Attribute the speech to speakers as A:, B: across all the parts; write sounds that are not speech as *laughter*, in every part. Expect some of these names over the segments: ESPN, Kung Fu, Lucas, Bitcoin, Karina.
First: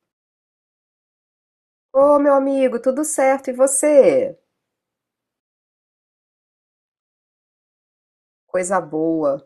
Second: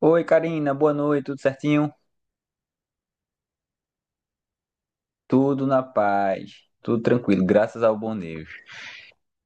A: Oi, Karina, boa noite, tudo certinho?
B: Ô, meu amigo, tudo certo? E você?
A: Tudo na paz, tudo tranquilo, graças ao bom Deus.
B: Coisa boa.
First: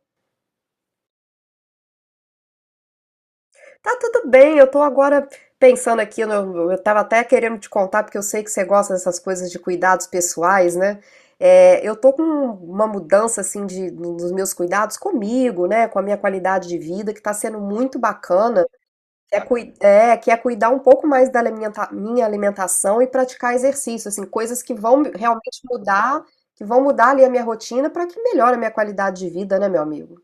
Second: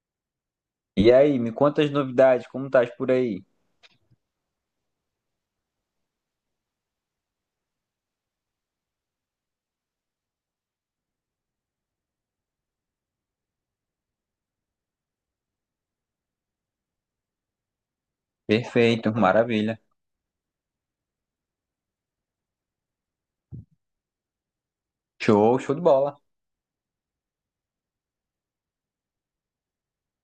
A: E aí, me conta as novidades, como estás por aí?
B: Tá tudo bem, eu tô agora pensando aqui, eu tava até querendo te contar, porque eu sei que você gosta dessas coisas de cuidados pessoais, né? É, eu tô com uma mudança, assim, nos meus cuidados comigo, né? Com a minha qualidade de vida, que tá sendo muito bacana.
A: Perfeito,
B: É, cui-
A: maravilha.
B: é, que é cuidar um pouco mais da minha alimentação e praticar exercício, assim, coisas que vão
A: Show,
B: realmente
A: show de bola.
B: mudar, que vão mudar ali a minha rotina para que melhore a minha qualidade de vida, né, meu amigo?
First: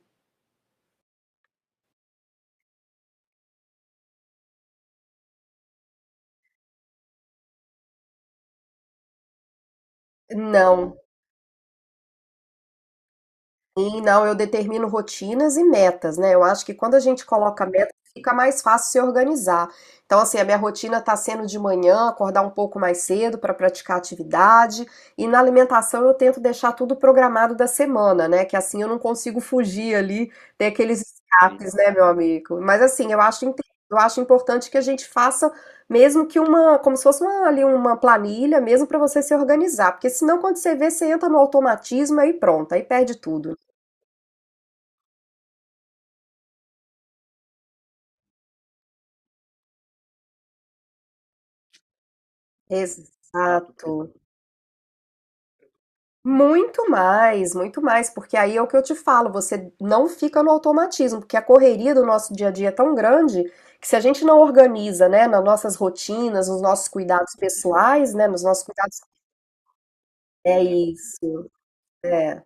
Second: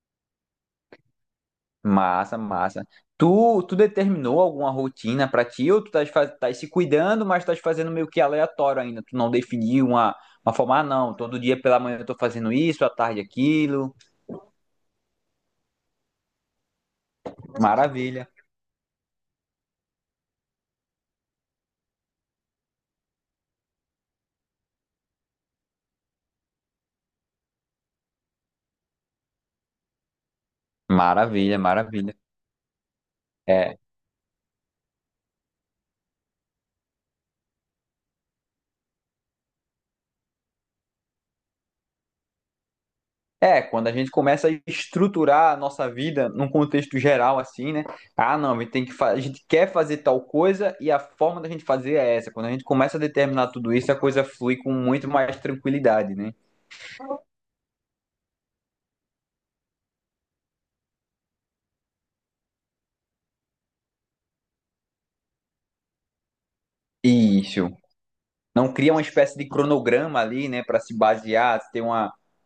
A: Massa, massa. Tu determinou alguma rotina pra ti ou tu estás tás se cuidando, mas estás fazendo meio que aleatório ainda? Tu não definiu uma forma. Ah,
B: Não.
A: não, todo dia pela manhã eu tô fazendo isso, à tarde aquilo.
B: Sim, não, eu determino rotinas e metas, né? Eu acho que quando a gente coloca metas,
A: Maravilha,
B: fica mais fácil se organizar. Então, assim, a minha rotina tá sendo de manhã, acordar um pouco mais cedo para praticar atividade, e na alimentação eu tento deixar tudo programado da semana, né? Que assim eu não consigo fugir ali, ter aqueles
A: maravilha,
B: escapes, né, meu
A: maravilha.
B: amigo? Mas assim,
A: É,
B: eu acho importante que a gente faça mesmo que uma, como se fosse uma, ali uma planilha, mesmo para você se organizar, porque senão quando você vê, você entra no automatismo aí pronto, aí perde tudo, né?
A: Quando a gente começa a estruturar a nossa vida num contexto geral, assim, né? Ah, não, a gente a gente quer fazer tal coisa e a forma da gente fazer é essa. Quando a gente começa a determinar tudo
B: Exato.
A: isso, a coisa flui com muito mais tranquilidade, né?
B: Muito mais, porque aí é o que eu te falo, você não fica no automatismo, porque a correria do nosso dia a dia é tão grande que se a gente não organiza, né, nas nossas rotinas, nos nossos cuidados
A: Isso.
B: pessoais, né, nos nossos
A: Não cria
B: cuidados.
A: uma espécie de cronograma ali,
B: É
A: né, para se
B: isso,
A: basear, se tem uma
B: é.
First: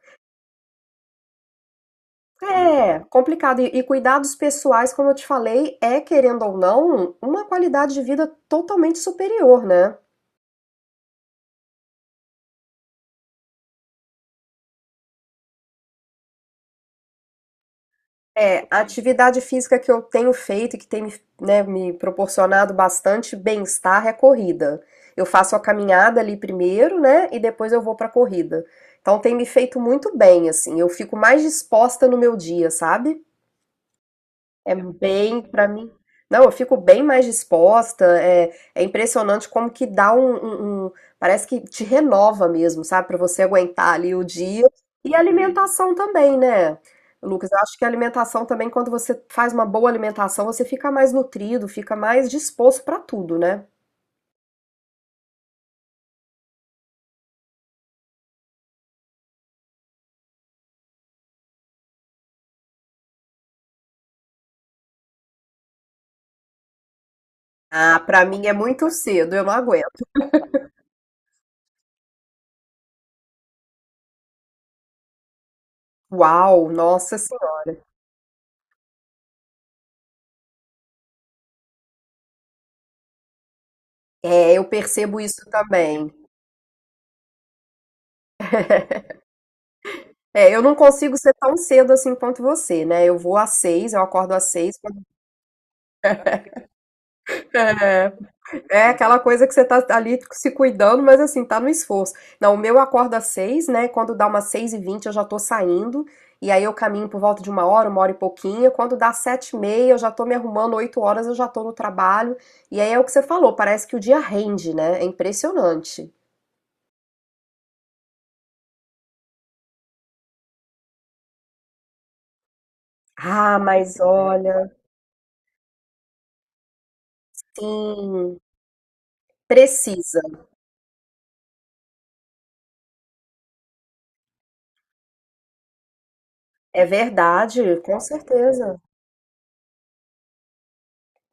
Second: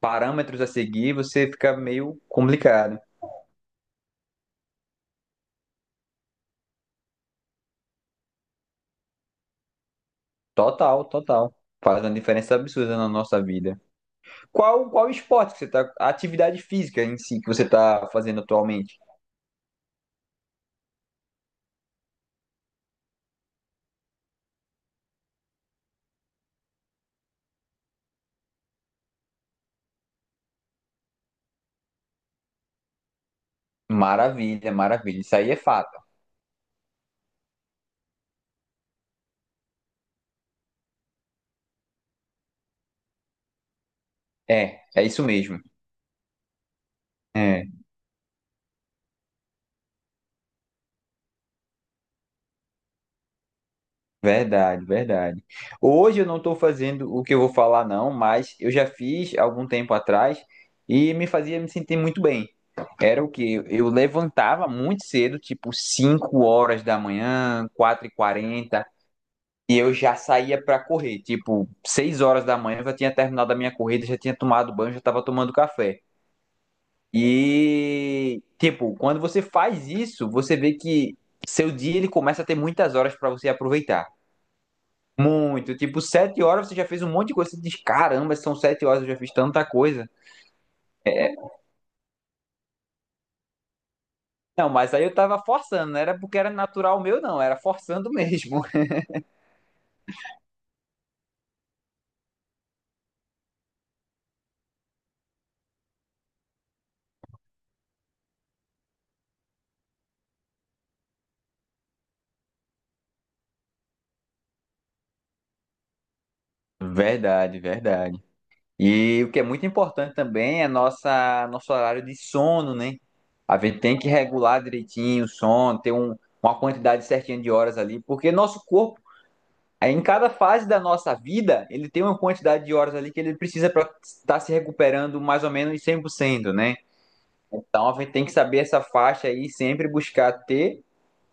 A: parâmetros a seguir, você fica meio complicado.
B: É complicado. E cuidados pessoais, como eu te falei, é, querendo ou não, uma qualidade de vida totalmente superior, né?
A: Total, total. Faz uma diferença absurda na nossa vida. Qual esporte que você tá, a atividade física em si que você tá fazendo
B: É, a
A: atualmente?
B: atividade física que eu tenho feito e que tem me, né, me proporcionado bastante bem-estar é a corrida. Eu faço a caminhada ali primeiro, né, e depois eu vou pra corrida. Então tem me feito muito bem, assim, eu fico mais disposta no meu dia, sabe?
A: Maravilha,
B: É
A: maravilha. Isso
B: bem,
A: aí é
B: pra mim.
A: fato.
B: Não, eu fico bem mais disposta. É, é impressionante como que dá um. Parece que te renova mesmo, sabe? Pra você aguentar ali o dia.
A: É, é
B: E a
A: isso mesmo.
B: alimentação também, né? Lucas, eu
A: É,
B: acho que a alimentação também, quando você faz uma boa alimentação, você fica mais nutrido, fica mais disposto pra tudo, né?
A: verdade, verdade. Hoje eu não estou fazendo o que eu vou falar, não, mas eu já fiz algum tempo atrás e me fazia me sentir muito bem. Era o que eu levantava muito cedo, tipo 5 horas da manhã,
B: Ah,
A: quatro e
B: pra mim é
A: quarenta
B: muito cedo, eu não
A: e eu
B: aguento.
A: já saía para correr. Tipo, 6 horas da manhã eu já tinha terminado a minha corrida, já tinha tomado banho, já estava tomando café.
B: Uau, nossa senhora.
A: E, tipo, quando você faz isso, você vê que seu dia ele começa a ter muitas horas pra você aproveitar.
B: É, eu percebo isso
A: Muito, tipo,
B: também.
A: 7 horas você já fez um monte de coisa. Você diz, caramba, são 7 horas, eu já fiz tanta coisa.
B: É, eu não consigo ser tão cedo assim quanto você, né? Eu vou às 6, eu acordo às
A: Não,
B: 6.
A: mas aí eu tava forçando, não era porque era natural meu, não, era forçando
B: É,
A: mesmo.
B: é aquela coisa que você tá ali se cuidando, mas assim, tá no esforço. Não, o meu acorda às 6, né? Quando dá umas 6:20 eu já tô saindo, e aí eu caminho por volta de uma hora e pouquinho. Quando dá 7:30 eu já tô me arrumando, 8 horas eu já tô no trabalho. E aí é o que você falou, parece que o dia rende, né? É impressionante.
A: *laughs* Verdade, verdade. E o que é muito importante também é nossa, nosso horário de sono, né?
B: Ah,
A: A gente tem
B: mas
A: que regular
B: olha,
A: direitinho o sono, ter uma quantidade certinha de horas ali, porque
B: sim,
A: nosso corpo. Aí, em
B: precisa.
A: cada fase da nossa vida, ele tem uma quantidade de horas ali que ele precisa para estar se recuperando mais ou menos 100%, né?
B: É verdade,
A: Então, a
B: com
A: gente tem que saber
B: certeza.
A: essa faixa aí, sempre buscar ter.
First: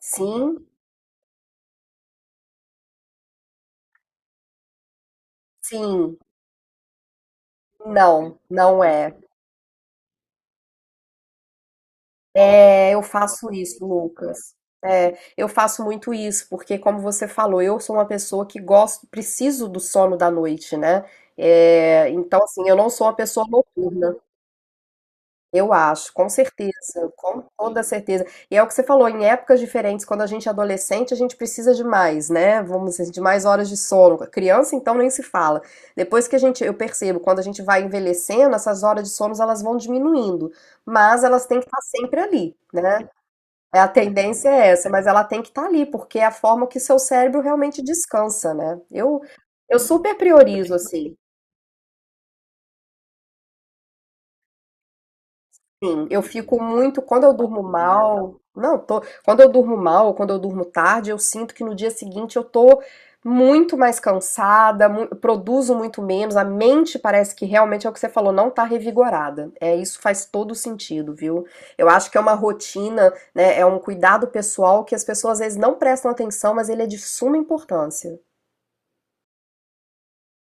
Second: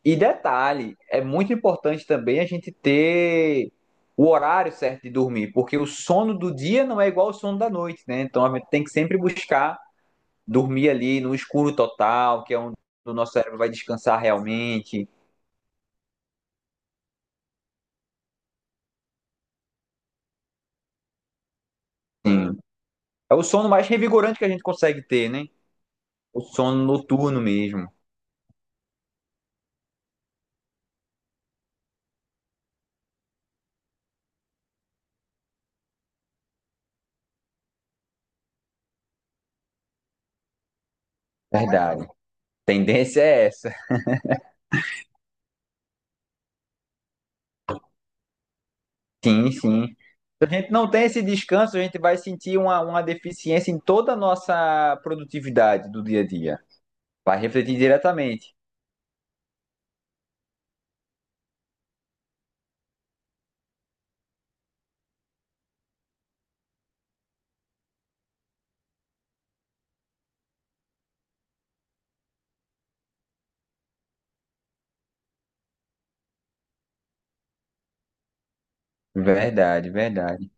A: E
B: Sim,
A: detalhe, é muito importante também a gente ter o horário certo de dormir, porque o
B: sim.
A: sono do dia não é igual ao sono da noite, né?
B: Não,
A: Então, a gente
B: não
A: tem que
B: é.
A: sempre buscar dormir ali no escuro total, que é onde
B: É, eu
A: o nosso
B: faço
A: cérebro vai
B: isso,
A: descansar
B: Lucas.
A: realmente.
B: É, eu faço muito isso, porque como você falou, eu sou uma pessoa que gosto, preciso do sono da noite, né? É, então,
A: Sim.
B: assim, eu não sou uma
A: É o
B: pessoa
A: sono mais
B: noturna,
A: revigorante que a gente consegue ter, né?
B: eu acho, com
A: O sono
B: certeza,
A: noturno
B: com toda
A: mesmo.
B: certeza. E é o que você falou, em épocas diferentes, quando a gente é adolescente, a gente precisa de mais, né? Vamos dizer, de mais horas de sono. Criança, então, nem se fala. Depois que a gente, eu percebo, quando a gente vai envelhecendo, essas horas de sono, elas vão diminuindo, mas elas têm que estar
A: Verdade.
B: sempre ali, né?
A: Tendência é essa.
B: É, a tendência é essa, mas ela tem que estar ali, porque é a forma que seu cérebro realmente descansa, né? Eu,
A: Sim,
B: eu
A: sim.
B: super
A: Se a gente
B: priorizo,
A: não tem
B: assim.
A: esse descanso, a gente vai sentir uma deficiência em toda a nossa produtividade do
B: Sim, eu
A: dia a dia.
B: fico muito, quando eu
A: Vai
B: durmo
A: refletir
B: mal,
A: diretamente.
B: não, tô, quando eu durmo mal, ou quando eu durmo tarde, eu sinto que no dia seguinte eu tô muito mais cansada, produzo muito menos, a mente parece que realmente é o que você falou, não tá revigorada. É, isso faz todo sentido, viu? Eu acho que é uma rotina, né, é um cuidado pessoal que as pessoas às vezes não prestam atenção, mas ele é de suma importância.
A: Verdade, verdade.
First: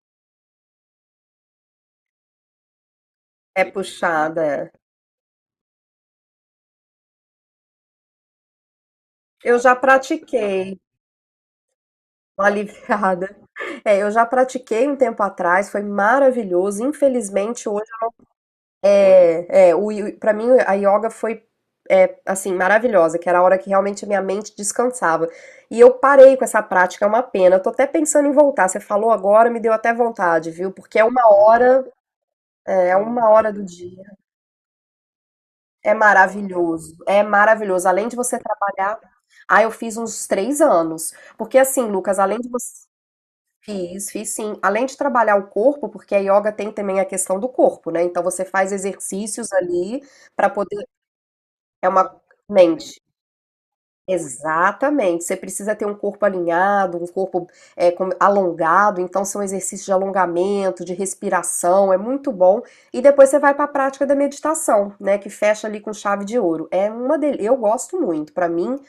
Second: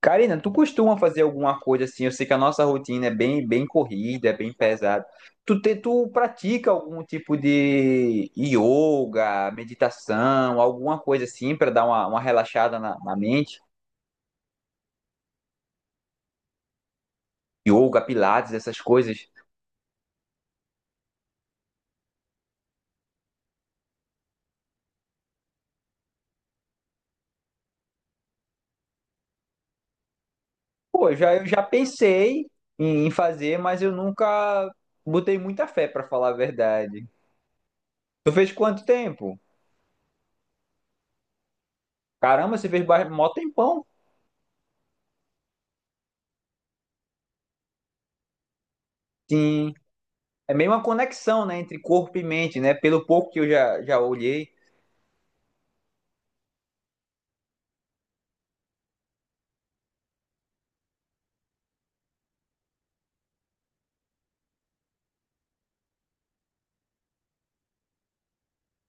A: Karina, tu costuma fazer alguma coisa assim? Eu sei que a nossa rotina é
B: É
A: bem corrida, é
B: puxada,
A: bem
B: é.
A: pesada. Tu pratica algum tipo de yoga,
B: Eu já
A: meditação,
B: pratiquei.
A: alguma coisa assim para dar uma relaxada na
B: Aliviada. *laughs*
A: mente?
B: É, eu já pratiquei um tempo atrás, foi maravilhoso. Infelizmente, hoje
A: Yoga, pilates, essas coisas.
B: é, é o, para mim a yoga foi é, assim maravilhosa, que era a hora que realmente a minha mente descansava. E eu parei com essa prática, é uma pena. Eu tô até pensando em voltar. Você falou agora, me deu até vontade, viu? Porque
A: Pô, eu já pensei
B: é
A: em
B: uma hora
A: fazer,
B: do
A: mas eu
B: dia.
A: nunca botei muita fé,
B: É
A: pra falar a
B: maravilhoso,
A: verdade.
B: é maravilhoso. Além de
A: Tu
B: você
A: fez quanto
B: trabalhar,
A: tempo?
B: ah, eu fiz uns 3 anos. Porque assim, Lucas, além de
A: Caramba, você
B: você
A: mó tempão.
B: Fiz, fiz sim. Além de trabalhar o corpo, porque a yoga tem também a questão do corpo, né? Então você faz exercícios
A: Sim.
B: ali para
A: É meio uma
B: poder.
A: conexão, né, entre
B: É
A: corpo
B: uma
A: e mente, né?
B: mente.
A: Pelo pouco que já olhei.
B: Exatamente, você precisa ter um corpo alinhado, um corpo alongado, então são exercícios de alongamento, de respiração, é muito bom. E depois você vai para a prática da meditação, né, que fecha ali com chave de ouro. Eu gosto muito, para mim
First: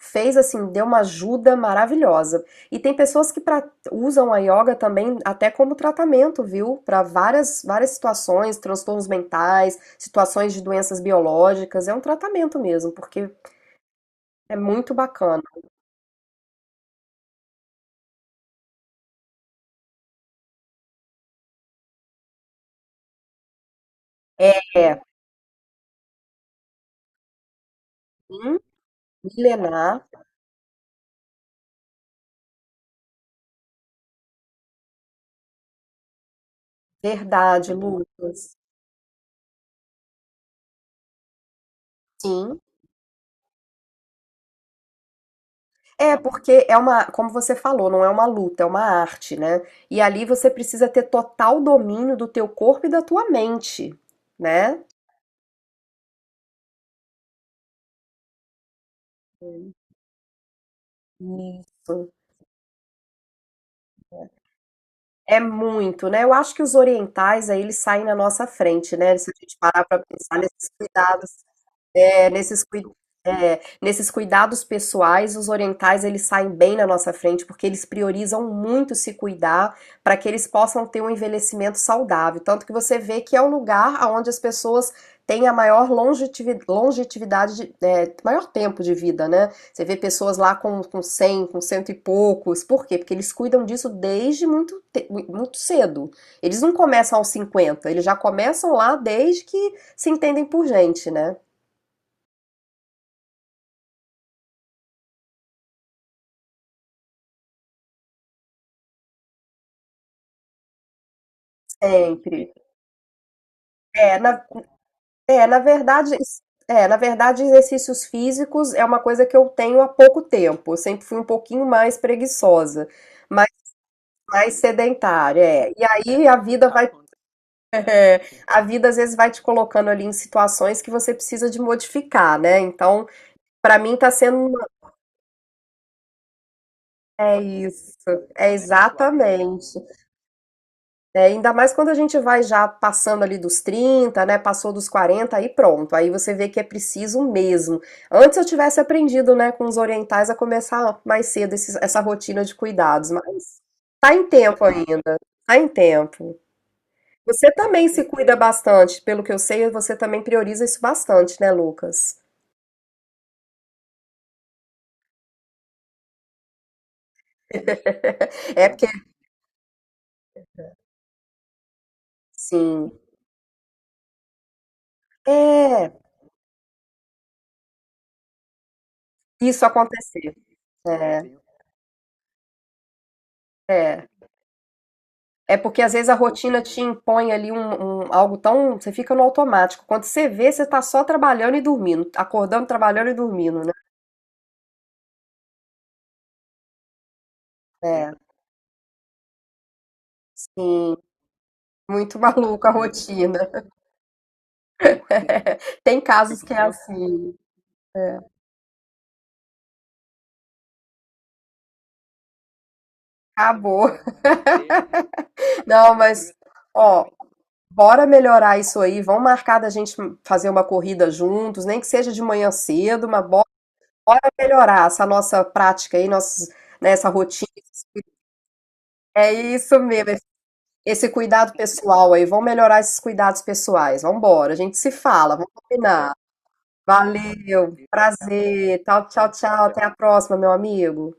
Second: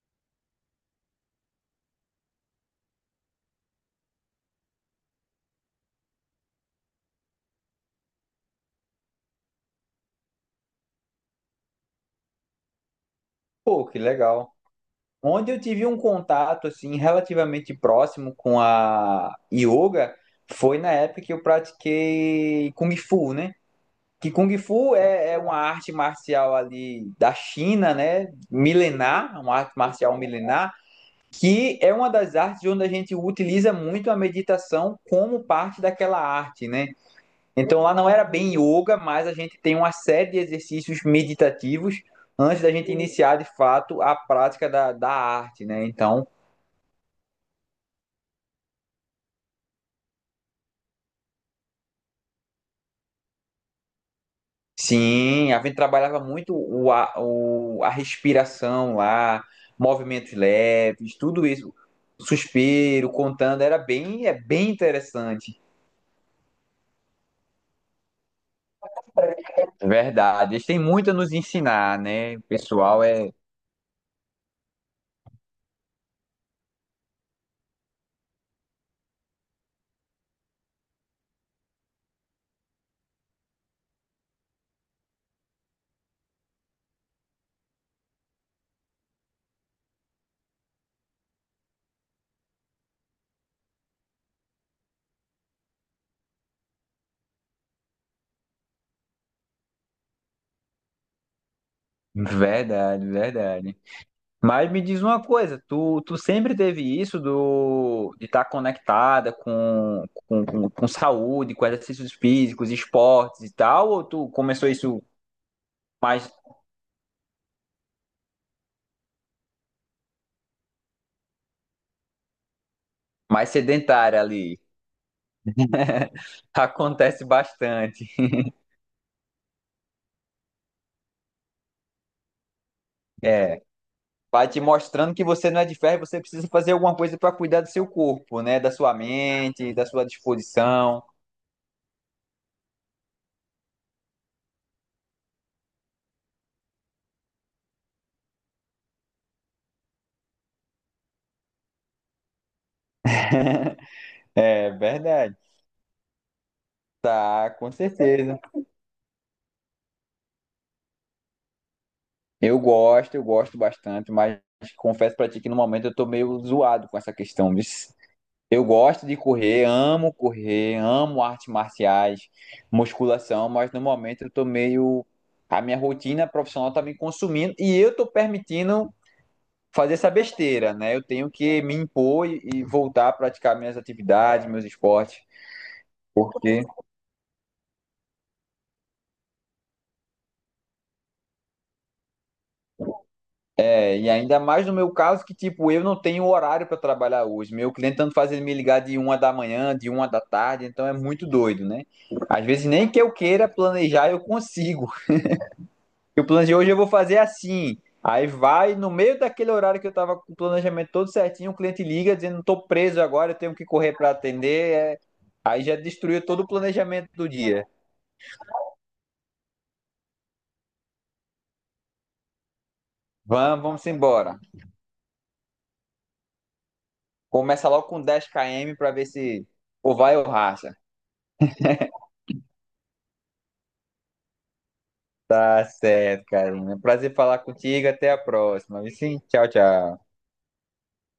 B: fez assim, deu uma ajuda maravilhosa. E tem pessoas que usam a yoga também até como tratamento, viu? Para várias várias situações, transtornos mentais, situações de doenças biológicas, é um tratamento mesmo, porque
A: Pô, que legal.
B: é muito bacana.
A: Onde eu tive um contato, assim, relativamente próximo com a yoga foi na época que eu pratiquei Kung Fu, né? Que
B: É,
A: Kung Fu é uma arte marcial ali da China, né?
B: sim,
A: Milenar, uma arte
B: milenar,
A: marcial milenar, que é uma das artes onde a gente utiliza muito a meditação como parte daquela arte, né?
B: verdade,
A: Então lá não era bem
B: Lucas.
A: yoga, mas a gente tem uma série de exercícios meditativos
B: Sim.
A: antes da gente iniciar de fato a prática da arte, né?
B: É,
A: Então
B: porque é uma, como você falou, não é uma luta, é uma arte, né? E ali você precisa ter total domínio do teu corpo e da tua mente, né?
A: sim, a gente trabalhava muito a respiração lá, movimentos leves, tudo isso,
B: Isso.
A: suspiro, contando, é bem
B: É
A: interessante.
B: muito, né? Eu acho que os orientais aí eles saem na nossa frente, né? Se a gente parar para pensar
A: Verdade, eles
B: nesses
A: têm muito a
B: cuidados
A: nos ensinar,
B: É,
A: né? O
B: nesses, cui-
A: pessoal é
B: nesses cuidados pessoais, os orientais eles saem bem na nossa frente porque eles priorizam muito se cuidar para que eles possam ter um envelhecimento saudável. Tanto que você vê que é o lugar onde as pessoas têm a maior longevidade, maior tempo de vida, né? Você vê pessoas lá com 100, com cento e poucos. Por quê? Porque eles cuidam disso desde muito cedo. Eles não começam aos 50, eles já começam lá desde que se entendem por gente, né?
A: verdade, verdade. Mas me diz uma coisa, tu sempre teve isso do de estar conectada com saúde, com exercícios
B: Sempre.
A: físicos, esportes e tal, ou
B: É,
A: tu
B: na,
A: começou isso
B: é,
A: mais,
B: na verdade, exercícios físicos é uma coisa que eu tenho há pouco tempo. Eu sempre fui um pouquinho mais preguiçosa,
A: mais
B: mas
A: sedentária
B: mais
A: ali?
B: sedentária. É. E aí a vida vai,
A: Acontece
B: *laughs*
A: bastante.
B: é, a vida às vezes vai te colocando ali em situações que você precisa de modificar, né? Então,
A: É.
B: para mim tá sendo,
A: Vai te
B: uma-
A: mostrando que você não é de ferro, e você precisa fazer alguma coisa para
B: É
A: cuidar do seu
B: isso,
A: corpo,
B: é
A: né? Da sua mente,
B: exatamente.
A: da sua disposição.
B: É, ainda mais quando a gente vai já passando ali dos 30, né? Passou dos 40 aí pronto. Aí você vê que é preciso mesmo. Antes eu tivesse aprendido, né, com os orientais a começar mais cedo essa rotina de cuidados, mas
A: *laughs*
B: tá em tempo
A: É
B: ainda,
A: verdade.
B: tá em tempo. Você
A: Tá, com
B: também se cuida
A: certeza.
B: bastante, pelo que eu sei, você também prioriza isso bastante, né, Lucas?
A: Eu gosto bastante, mas confesso pra ti que no momento eu tô meio zoado com essa questão. Bis. Eu
B: É porque,
A: gosto de correr, amo artes marciais,
B: sim,
A: musculação, mas no momento eu tô meio. A minha
B: é
A: rotina profissional tá me consumindo e eu tô permitindo
B: isso
A: fazer essa
B: acontecer.
A: besteira, né? Eu
B: É,
A: tenho que me impor e voltar a praticar minhas
B: é.
A: atividades, meus esportes.
B: É porque às vezes a rotina
A: Porque,
B: te impõe ali algo tão. Você fica no automático. Quando você vê, você tá só trabalhando e dormindo, acordando, trabalhando e dormindo, né?
A: é, e ainda mais no meu caso, que tipo, eu não tenho horário para trabalhar hoje. Meu cliente
B: É,
A: tanto faz ele me ligar de uma da manhã, de uma da tarde, então é
B: sim.
A: muito doido, né?
B: Muito *laughs*
A: Às vezes
B: maluca a
A: nem que eu
B: rotina.
A: queira planejar, eu consigo.
B: *laughs* Tem
A: Eu
B: casos que
A: planejei
B: é
A: hoje, eu vou fazer
B: assim.
A: assim.
B: É,
A: Aí vai, no meio daquele horário que eu tava com o planejamento todo certinho, o cliente liga dizendo, tô preso agora, eu tenho que
B: acabou.
A: correr para atender. É. Aí já
B: Não,
A: destruiu
B: mas,
A: todo o
B: ó,
A: planejamento do dia.
B: bora melhorar isso aí. Vamos marcar da gente fazer uma corrida juntos, nem que seja de manhã cedo, mas bora,
A: Vamos, vamos
B: bora
A: embora.
B: melhorar essa nossa prática aí, nossos, né, essa rotina.
A: Começa logo com 10 km para ver
B: É
A: se
B: isso
A: ou
B: mesmo.
A: vai ou racha.
B: Esse cuidado pessoal aí, vamos melhorar esses cuidados pessoais. Vamos embora, a gente se fala, vamos
A: Tá
B: combinar.
A: certo, Karina. Prazer falar
B: Valeu,
A: contigo. Até a
B: prazer.
A: próxima. Viu?
B: Tchau,
A: Sim,
B: tchau,
A: tchau,
B: tchau. Até a
A: tchau.
B: próxima, meu amigo.